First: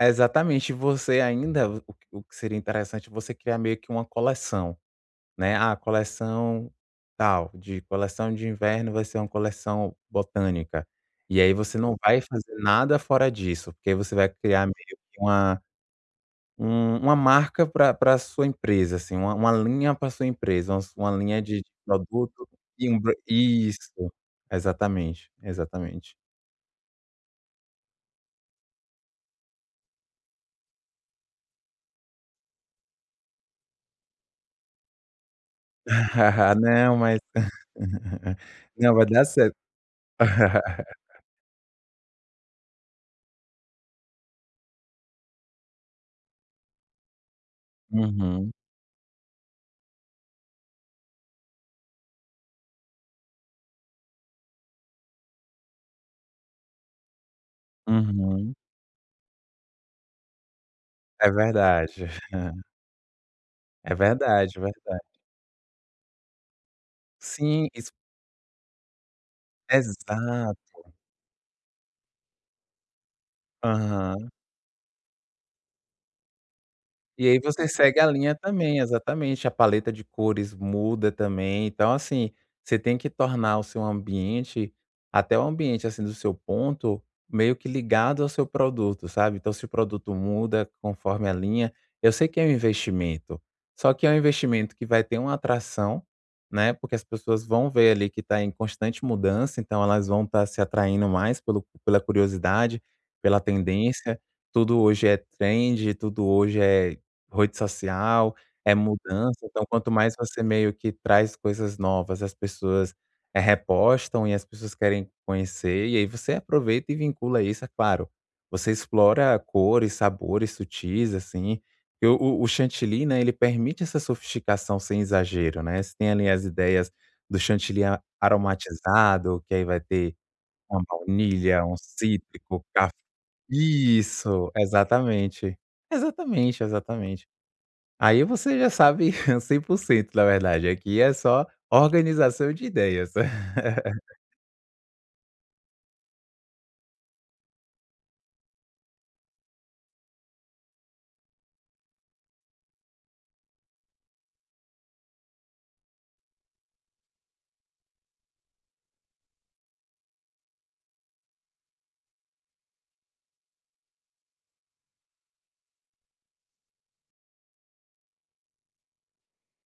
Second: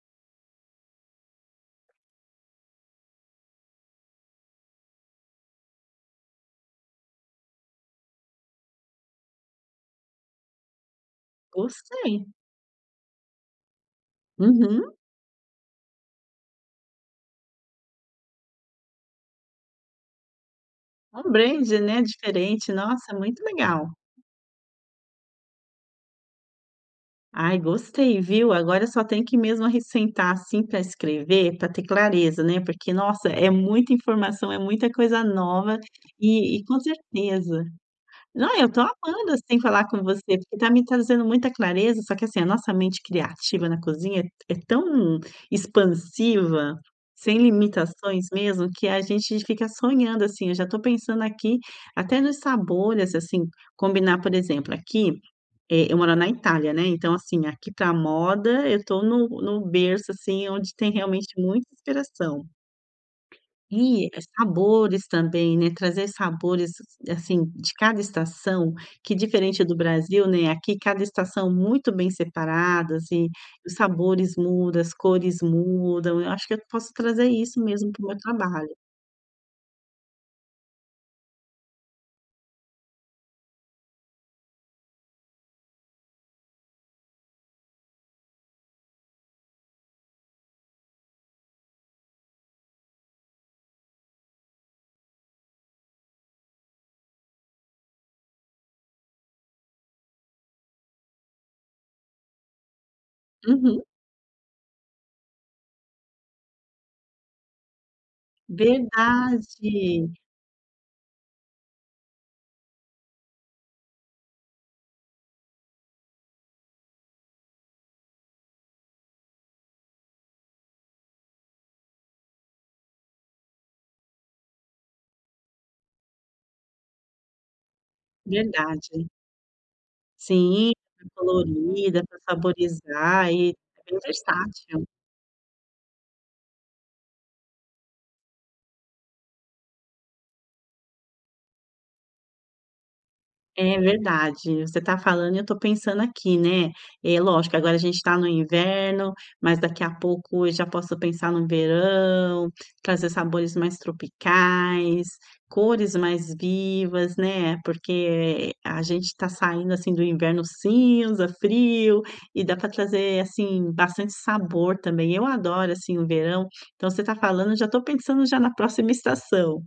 Exatamente, você ainda, o q o que seria interessante, você criar meio que uma coleção, né: "Ah, coleção tal, de coleção de inverno vai ser uma coleção botânica", e aí você não vai Gostei. fazer nada fora disso, porque aí você vai criar meio Uhum. que uma um uma marca pra pra sua empresa, assim, uma uma linha pra sua empresa, umas uma Um linha de brand, né, produto, diferente, e um nossa, bran muito legal. isso, exatamente, exatamente. Ai, gostei, viu, agora só tenho que mesmo arris sentar, assim, pra escrever, pra ter clareza, né, porque, nossa, é muita informação, é muita coisa nova, e e com Não, mas certeza não, eu tô não, vai dar amando, cer assim, falar com você, porque tá me trazendo muita clareza. Só que, assim, a nossa mente criativa na cozinha, é t é tão expansiva, sem limitações, Uhum. mesmo, que a gente fica sonhando, assim, eu já tô pensando aqui, até nos sabores, assim, combinar, por exemplo, aqui eh, eu moro na Itália, né, então, assim, aqui, para a Uhum. moda, eu tô no no berço, assim, onde tem É realmente muita verdade. inspiração. É E, verdade, verdade. sabores também, né, trazer sabores, assim, Sim, de isso cada estação, que, diferente do Brasil, né, aqui Exato. cada estação, muito bem separadas e os Aham. sabores muda, as cores mudam, eu acho que eu posso E trazer aí isso, você mesmo, segue para a o meu linha trabalho. também, exatamente, a paleta de cores muda, também. Então, assim, você tem que tornar o seu ambiente, até o ambiente assim do seu ponto, meio que ligado ao seu produto, sabe, então se o produto muda, conforme a linha eu sei que é um investimento, só que é um investimento que vai ter um atração, né, porque as pessoas vão ver ali que tá em constante mudança, então elas vão estar se atraindo mais pelo pela curiosidade, pela Uhum. tendência, tudo hoje é trend, tudo hoje é, rede social, é mudança, então quanto mais Verdade. você, meio que traz coisas novas, as pessoas repostam e as pessoas querem conhecer e aí você aproveita e vincula isso. É claro, você explora cores, sabores sutis assim, eu o o chantilly, né, ele permite essa sofisticação sem exagero, né, você tem ali as ideias do chantilly a Verdade. aromatizado que aí vai ter Sim, uma pra ficar baunilha, um colorida, pra cítrico, caf saborizar, e é bem isso, versátil. exatamente, exatamente, exatamente. Aí você já sabe 100%, na verdade, aqui é só organização de ideias. É, verdade, você tá falando e eu tô pensando aqui, né. É, lógico agora a gente tá no inverno, mas daqui a pouco eu já posso pensar no verão, trazer sabores mais tropicais, cores mais vivas, né. Porque, eh, a gente tá saindo, assim, do inverno cinza, frio e dá pra trazer, assim, bastante sabor também. Eu adoro, assim, o verão, então você tá falando, eu já tô pensando já na próxima estação.